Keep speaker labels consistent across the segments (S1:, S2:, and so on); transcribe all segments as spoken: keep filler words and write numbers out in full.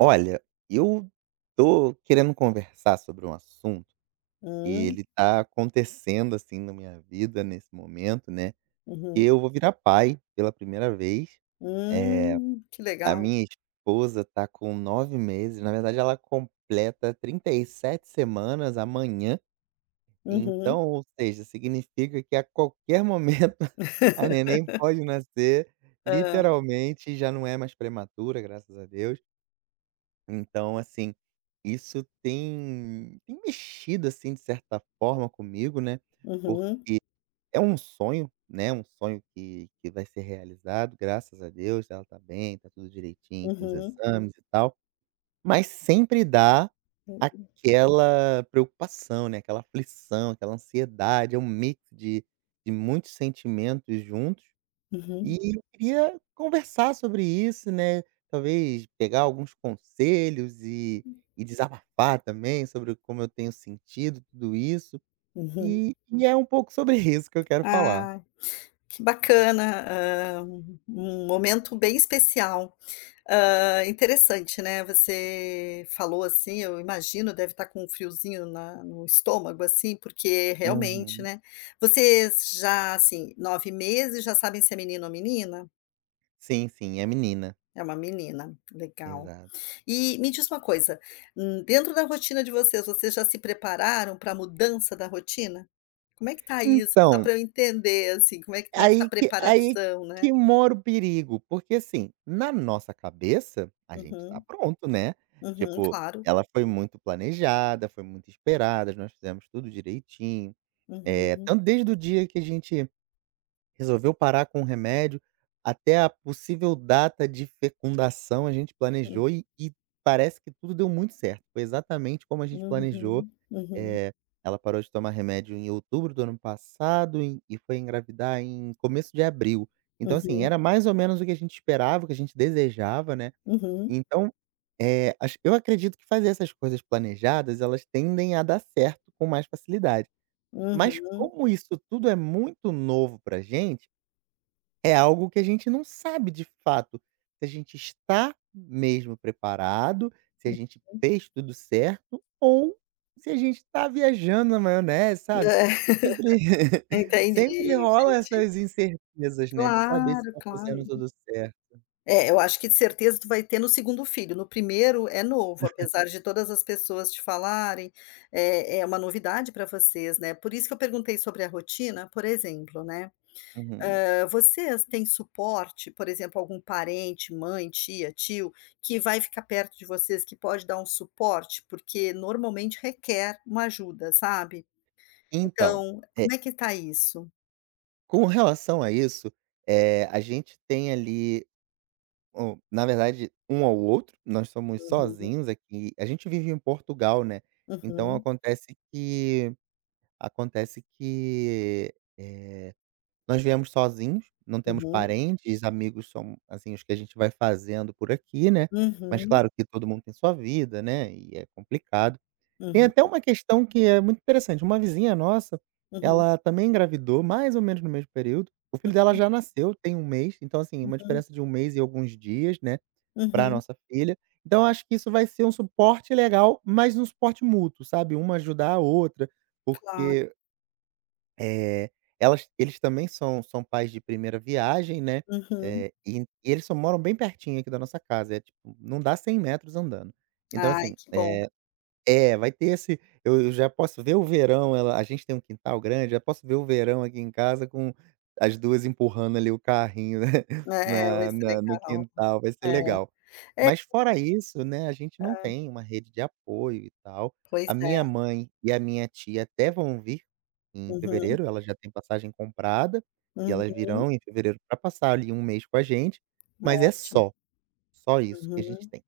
S1: Olha, eu tô querendo conversar sobre um assunto que
S2: Hum,
S1: ele tá acontecendo, assim, na minha vida nesse momento, né, que
S2: uhum.
S1: eu vou virar pai pela primeira vez. Eh,
S2: Hum, que
S1: a
S2: legal.
S1: minha esposa tá com nove meses. Na verdade, ela completa trinta e sete semanas amanhã.
S2: Uhum.
S1: Então, ou seja, significa que a qualquer momento a neném pode nascer,
S2: Hã.
S1: literalmente. Já não é mais prematura, graças a Deus. Então, assim, isso tem tem mexido, assim, de certa forma comigo, né. por
S2: Uhum,
S1: É um sonho, né, um sonho que que vai ser realizado, graças a Deus. Ela tá bem, tá tudo direitinho com os, uhum,
S2: uhum,
S1: exames e tal. Mas sempre dá
S2: uhum,
S1: aquela preocupação, né, aquela aflição, aquela ansiedade. É um mix de de muitos sentimentos juntos.
S2: uhum,
S1: E eu queria conversar sobre isso, né, talvez pegar alguns conselhos e e desabafar também sobre como eu tenho sentido tudo isso.
S2: uhum.
S1: E e é um pouco sobre isso que eu quero falar.
S2: Ah, que bacana, hã, um um momento bem especial. ah interessante, né, você falou assim, eu imagino, deve estar com um friozinho na no estômago, assim, porque realmente,
S1: Uhum.
S2: né. Vocês já, assim, nove meses, já sabem se é menino ou menina?
S1: Sim, sim, é menina.
S2: É uma menina, legal.
S1: Exato.
S2: E me diz uma coisa, hum, dentro da rotina de vocês, vocês já se prepararam para a mudança da rotina? Como é que tá isso? Só
S1: Então,
S2: pra eu entender, assim, como é que tá essa
S1: aí que aí
S2: preparação, né?
S1: que mora o perigo, porque assim, na nossa cabeça, a gente tá
S2: Uhum,
S1: pronto, né.
S2: uhum,
S1: Tipo,
S2: claro.
S1: ela foi muito planejada, foi muito esperada, nós fizemos tudo direitinho. É,
S2: Uhum,
S1: tanto desde o dia que a gente resolveu parar com o remédio, até a possível data de fecundação, a gente
S2: hum,
S1: planejou e e parece que tudo deu muito certo. Foi exatamente como a gente planejou.
S2: uhum, uhum,
S1: Eh, Ela parou de tomar remédio em outubro do ano passado e e foi engravidar em começo de abril. Então, assim,
S2: uhum,
S1: era mais ou menos o que a gente esperava, o que a gente desejava, né.
S2: uhum,
S1: Então, eh, acho eu acredito que fazer essas coisas planejadas, elas tendem a dar certo com mais facilidade. Mas
S2: uhum.
S1: como isso tudo é muito novo pra gente, é algo que a gente não sabe de fato se a gente está mesmo preparado, se a gente fez tudo certo ou se a gente tá viajando na maionese, sabe. Sempre
S2: É,
S1: sempre
S2: entendi,
S1: rola
S2: entendi.
S1: essas incertezas, né, de saber se
S2: Claro,
S1: tá
S2: claro.
S1: fazendo tudo certo.
S2: É, eu acho que de certeza tu vai ter no segundo filho, no primeiro é novo, Uhum. apesar de todas as pessoas te falarem, é é uma novidade para vocês, né, por isso que eu perguntei sobre a rotina, por exemplo, né,
S1: Uhum.
S2: hã, vocês têm suporte, por exemplo, algum parente, mãe, tia, tio, que vai ficar perto de vocês, que pode dar um suporte? Porque normalmente requer uma ajuda, sabe.
S1: Então,
S2: Então,
S1: eh,
S2: como é que tá isso?
S1: com relação a isso, eh, a gente tem ali, Hum, na verdade, um ao outro. Nós somos
S2: Uhum,
S1: sozinhos aqui. A gente vive em Portugal, né. Então
S2: uhum,
S1: acontece que acontece que, eh, nós viemos sozinhos, não temos
S2: uhum,
S1: parentes. Amigos são, assim, os que a gente vai fazendo por aqui, né. Mas
S2: uhum,
S1: claro que todo mundo tem sua vida, né, e é complicado. Tem
S2: uhum,
S1: até uma questão que é muito interessante. Uma vizinha nossa,
S2: uhum,
S1: ela também engravidou mais ou menos no mesmo período. O filho
S2: uhum,
S1: dela já nasceu tem um mês, então assim, uma
S2: uhum,
S1: diferença de um mês e alguns dias, né, para
S2: uhum.
S1: nossa filha. Então eu acho que isso vai ser um suporte legal, mas um suporte mútuo, sabe, uma ajudar a outra.
S2: Claro.
S1: Porque, eh, elas eles também são são pais de primeira viagem, né.
S2: Uhum.
S1: Eh, e e eles só moram bem pertinho aqui da nossa casa. É tipo, não dá cem metros andando. Então,
S2: Ai,
S1: assim,
S2: que bom.
S1: é, vai ter esse eu eu já posso ver o verão. Ela A gente tem um quintal grande. Já posso ver o verão aqui em casa com as duas empurrando ali o carrinho, né,
S2: É, vai
S1: na
S2: ser
S1: na no
S2: legal.
S1: quintal. Vai ser legal.
S2: É. É,
S1: Mas fora isso, né, a gente não tem uma rede de apoio e tal.
S2: pois
S1: A
S2: é.
S1: minha mãe e a minha tia até vão vir em
S2: Uhum,
S1: fevereiro. Elas já têm passagem comprada, e elas
S2: uhum.
S1: virão em fevereiro para passar ali um mês com a gente. Mas é
S2: Ótimo.
S1: só, só isso que a gente
S2: Uhum.
S1: tem.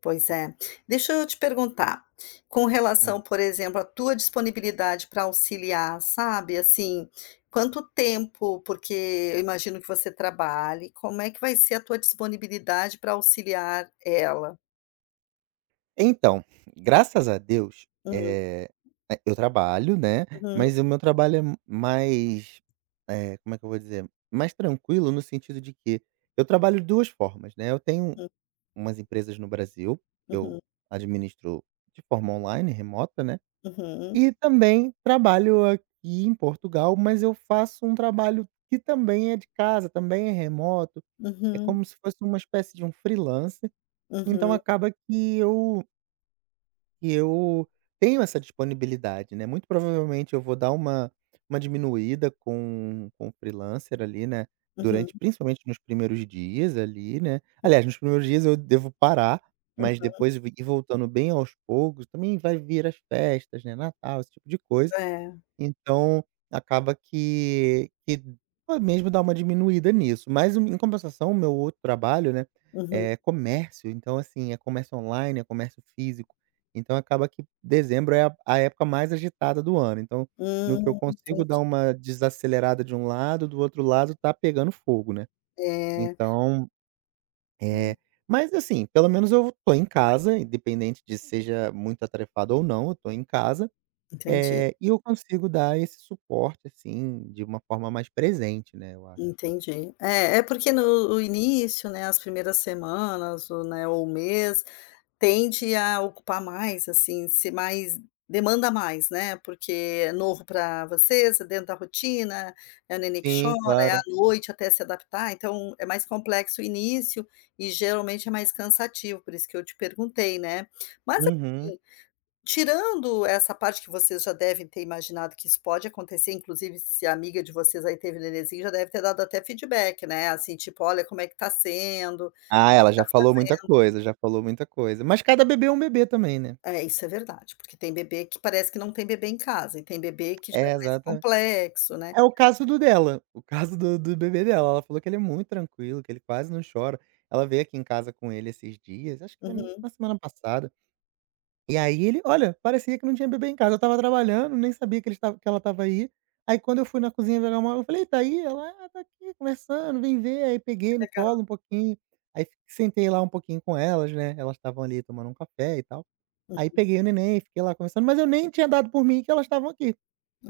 S2: Pois é. Deixa eu te perguntar, com
S1: Hum.
S2: relação, por exemplo, à tua disponibilidade para auxiliar, sabe, assim, quanto tempo porque eu imagino que você trabalhe, como é que vai ser a tua disponibilidade para auxiliar ela?
S1: Então, graças a Deus,
S2: Hum.
S1: eh, a eu trabalho, né.
S2: Uhum,
S1: Mas o meu trabalho é m mais... eh, como é que eu vou dizer? Mais tranquilo no sentido de que eu trabalho de duas formas, né. Eu tenho
S2: uhum,
S1: umas empresas no Brasil, que eu
S2: uhum,
S1: administro de forma online, remota, né.
S2: uhum,
S1: E também trabalho aqui em Portugal, mas eu faço um trabalho que também é de casa, também é remoto. É
S2: uhum,
S1: como se fosse uma espécie de um freelancer. Então
S2: uhum,
S1: acaba que eu e eu tenho essa disponibilidade, né. Muito provavelmente eu vou dar uma uma diminuída com com o freelancer ali, né,
S2: uhum,
S1: durante, principalmente, nos primeiros dias ali, né. Aliás, nos primeiros dias eu devo parar,
S2: uhum.
S1: mas depois vi- ir voltando bem aos poucos. Também vai vir as festas, né, Natal, esse tipo de coisa.
S2: É.
S1: Então, acaba que que pode mesmo dar uma diminuída nisso. Mas em compensação, o meu outro trabalho, né,
S2: Uhum.
S1: é comércio. Então assim, é comércio online, é comércio físico. Então acaba que dezembro é a a época mais agitada do ano. Então, no que eu
S2: Hum,
S1: consigo dar
S2: entendi.
S1: uma desacelerada de um lado, do outro lado tá pegando fogo, né.
S2: É.
S1: Então, é,
S2: Hum.
S1: mas assim, pelo menos eu tô em casa. Independente de seja muito atarefado ou não, eu tô em casa.
S2: Entendi,
S1: Eh, e eu consigo dar esse suporte, assim, de uma forma mais presente, né, eu acho.
S2: entendi. É, é porque no o início, né, as primeiras semanas ou, né, ou mês, tende a ocupar mais, assim, ser mais, demanda mais, né, porque é novo para vocês, é dentro da rotina, é o nenê que chora,
S1: Sim,
S2: é à
S1: claro.
S2: noite até se adaptar, então é mais complexo o início e geralmente é mais cansativo, por isso que eu te perguntei, né. Mas
S1: Uhum.
S2: assim, Tirando essa parte que vocês já devem ter imaginado que isso pode acontecer, inclusive se a amiga de vocês aí teve nenenzinho, já deve ter dado até feedback, né, assim, tipo: "Olha como é que tá sendo".
S1: Ah, ela já falou muita coisa, já falou muita coisa. Mas cada bebê é um bebê também, né.
S2: É, isso é verdade, porque tem bebê que parece que não tem bebê em casa, e tem bebê que já
S1: É,
S2: é mais
S1: exatamen
S2: complexo, né.
S1: é o caso do dela, o caso do do bebê dela. Ela falou que ele é muito tranquilo, que ele quase não chora. Ela veio aqui em casa com ele esses dias, acho que foi
S2: Uhum,
S1: na semana passada. E aí ele, olha, parecia que não tinha bebê em casa. Eu estava trabalhando, nem sabia que ele estava que ela estava aí. Aí quando eu fui na cozinha pegar, uma eu falei: "Tá aí?" Ela: "Ah, tá aqui conversando, vem ver." Aí
S2: que
S1: peguei no
S2: legal.
S1: colo um pouquinho, aí fi- sentei lá um pouquinho com elas, né. Elas estavam ali tomando um café e tal. Aí peguei o neném, fiquei lá conversando, mas eu nem tinha dado por mim que elas estavam aqui,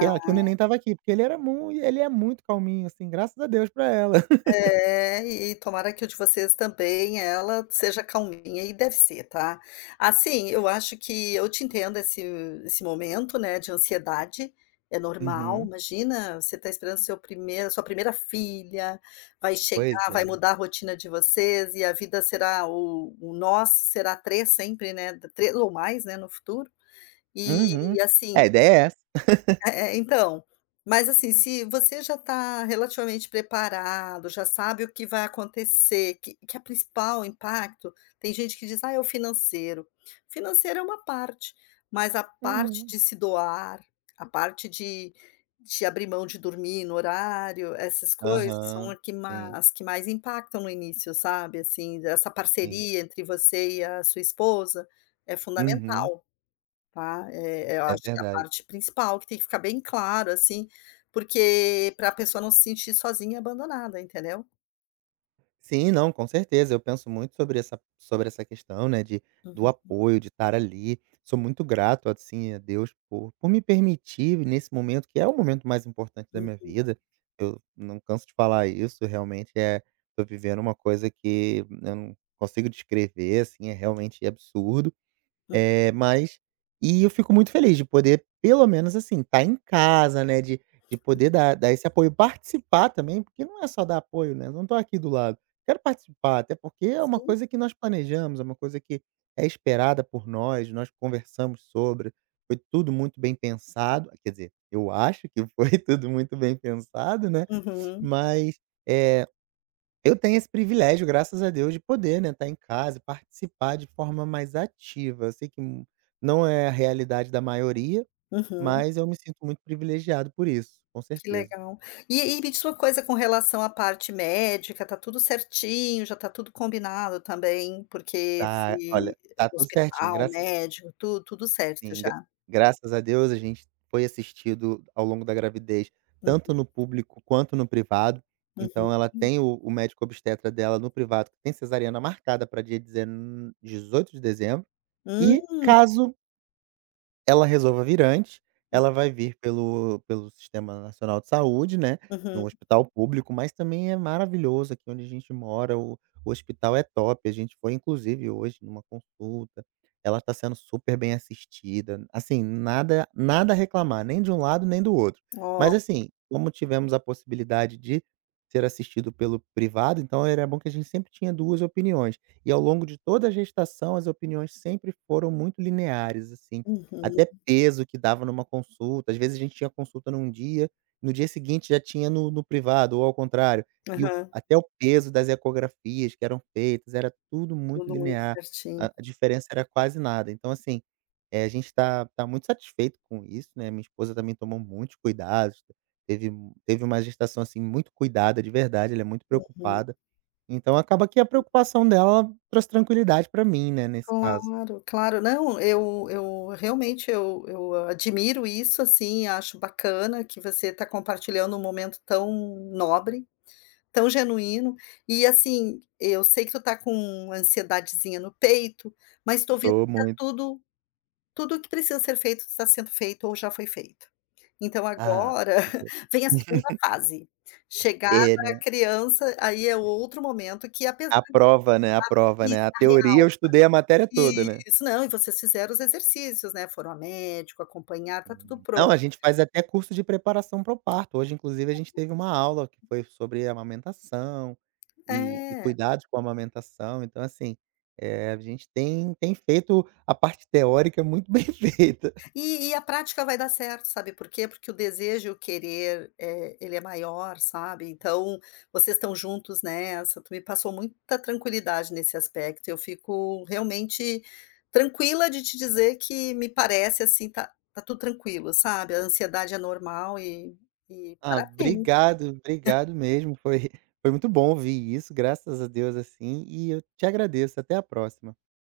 S1: que ela que o neném estava aqui, porque ele era muito ele é muito calminho, assim, graças a Deus, pra ela.
S2: É, e tomara que o de vocês também, ela seja calminha e deve ser, tá. Assim, eu acho que eu te entendo esse esse momento, né, de ansiedade, é normal,
S1: Uhum,
S2: imagina, você está esperando seu primeiro sua primeira filha, vai
S1: pois
S2: chegar,
S1: é.
S2: vai mudar a rotina de vocês e a vida será o o nós será três sempre, né. Três ou mais, né, no futuro.
S1: Uhum.
S2: E
S1: É,
S2: assim,
S1: a ideia é essa.
S2: é é, então, mas assim, se você já está relativamente preparado, já sabe o que vai acontecer, que que a principal impacto tem gente que diz: "Ah, é o financeiro". Financeiro é uma parte, mas a parte
S1: Uhum.
S2: de se doar, a parte de de abrir mão de dormir no horário, essas coisas são
S1: Aham.
S2: a que ma
S1: Sim,
S2: as que mais impactam no início, sabe, assim, essa
S1: sim.
S2: parceria entre você e a sua esposa é
S1: Uhum.
S2: fundamental. Tá, eh, eu
S1: É
S2: acho que é a
S1: verdade.
S2: parte principal que tem que ficar bem claro, assim, porque para a pessoa não se sentir sozinha e abandonada, entendeu?
S1: Sim, não, com certeza. Eu penso muito sobre essa sobre essa questão, né, de do
S2: Uhum,
S1: apoio, de estar ali. Sou muito grato, assim, a Deus por por me permitir nesse momento, que é o momento mais importante da minha
S2: uhum,
S1: vida. Eu não canso de falar isso, realmente é tô vivendo uma coisa que eu não consigo descrever, assim. É realmente absurdo.
S2: uhum.
S1: é mas e eu fico muito feliz de poder, pelo menos assim, estar em casa, né, de de poder dar dar esse apoio, participar também. Porque não é só dar apoio, né, eu não tô aqui do lado. Quero participar, até porque é uma
S2: Sim.
S1: coisa que nós planejamos, é uma coisa que é esperada por nós, nós conversamos sobre. Foi tudo muito bem pensado, quer dizer, eu acho que foi tudo muito bem pensado, né.
S2: Uhum,
S1: Mas, eh eu tenho esse privilégio, graças a Deus, de poder, né, estar em casa e participar de forma mais ativa. Eu sei que n não é a realidade da maioria,
S2: uhum.
S1: mas eu me sinto muito privilegiado por isso, com
S2: Que
S1: certeza.
S2: legal. E e me diz uma coisa com relação à parte médica, tá tudo certinho, já tá tudo combinado também, porque
S1: Tá,
S2: se
S1: olha, tá tudo certinho.
S2: hospital,
S1: Graça
S2: médico, tudo tudo certo
S1: Sim, gra
S2: já?
S1: graças a Deus a gente foi assistido ao longo da gravidez,
S2: Hum,
S1: tanto no público quanto no privado. Então
S2: uhum.
S1: ela tem o o médico obstetra dela no privado, que tem cesariana marcada para dia dezeno dezoito de dezembro. E
S2: Hum,
S1: caso ela resolva vir antes, ela vai vir pelo pelo Sistema Nacional de Saúde, né, no
S2: uhum.
S1: hospital público. Mas também é maravilhoso aqui onde a gente mora. O o hospital é top. A gente foi, inclusive, hoje numa consulta. Ela está sendo super bem assistida, assim. Nada, nada a reclamar, nem de um lado nem do outro.
S2: Ó,
S1: Mas assim, como tivemos a possibilidade de ser assistido pelo privado, então era bom que a gente sempre tinha duas opiniões. E ao longo de toda a gestação, as opiniões sempre foram muito lineares, assim.
S2: uhum,
S1: Até peso que dava numa consulta, às vezes a gente tinha consulta num dia, no dia seguinte já tinha no no privado, ou ao contrário. E o
S2: aham,
S1: até o peso das ecografias que eram feitas, era tudo muito
S2: tudo muito
S1: linear. a
S2: certinho.
S1: a diferença era quase nada. Então, assim, eh, a gente está tá tá muito satisfeito com isso, né. Minha esposa também tomou muitos cuidados, teve mu- teve uma gestação, assim, muito cuidada de verdade. Ela é muito
S2: Uhum.
S1: preocupada, então acaba que a preocupação dela trouxe tranquilidade para mim, né, nesse caso.
S2: Claro, claro. Não, eu eu realmente eu eu admiro isso, assim, acho bacana que você está compartilhando um momento tão nobre, tão genuíno. E, assim, eu sei que tu tá com uma ansiedadezinha no peito, mas estou vendo
S1: Tô
S2: que tá
S1: muito.
S2: tudo tudo que precisa ser feito está sendo feito ou já foi feito. Então
S1: Ah,
S2: agora
S1: que bom.
S2: vem a segunda fase. chegar
S1: É,
S2: a
S1: né.
S2: criança, aí é outro momento que apesar
S1: A prova, né, a prova, né.
S2: disso.
S1: A teoria eu estudei a matéria toda, né.
S2: Isso. Não, e vocês fizeram os exercícios, né, foram a médico, acompanhar, tá tudo
S1: Hum. Não,
S2: pronto.
S1: a gente faz até curso de preparação para o parto. Hoje, inclusive, a gente teve uma aula que foi sobre amamentação e e
S2: É.
S1: cuidados com a amamentação. Então, assim, eh, a gente tem tem feito a parte teórica muito bem feita.
S2: E e a prática vai dar certo, sabe por quê? Porque o desejo e o querer, eh, ele é maior, sabe, então vocês estão juntos nessa, tu me passou muita tranquilidade nesse aspecto, eu fico realmente tranquila de te dizer que me parece, assim, tá tá tudo tranquilo, sabe, a ansiedade é normal e e
S1: Ah,
S2: parabéns.
S1: obrigado, obrigado mesmo. Foi foi muito bom ouvir isso, graças a Deus, assim, e eu te agradeço. Até a próxima.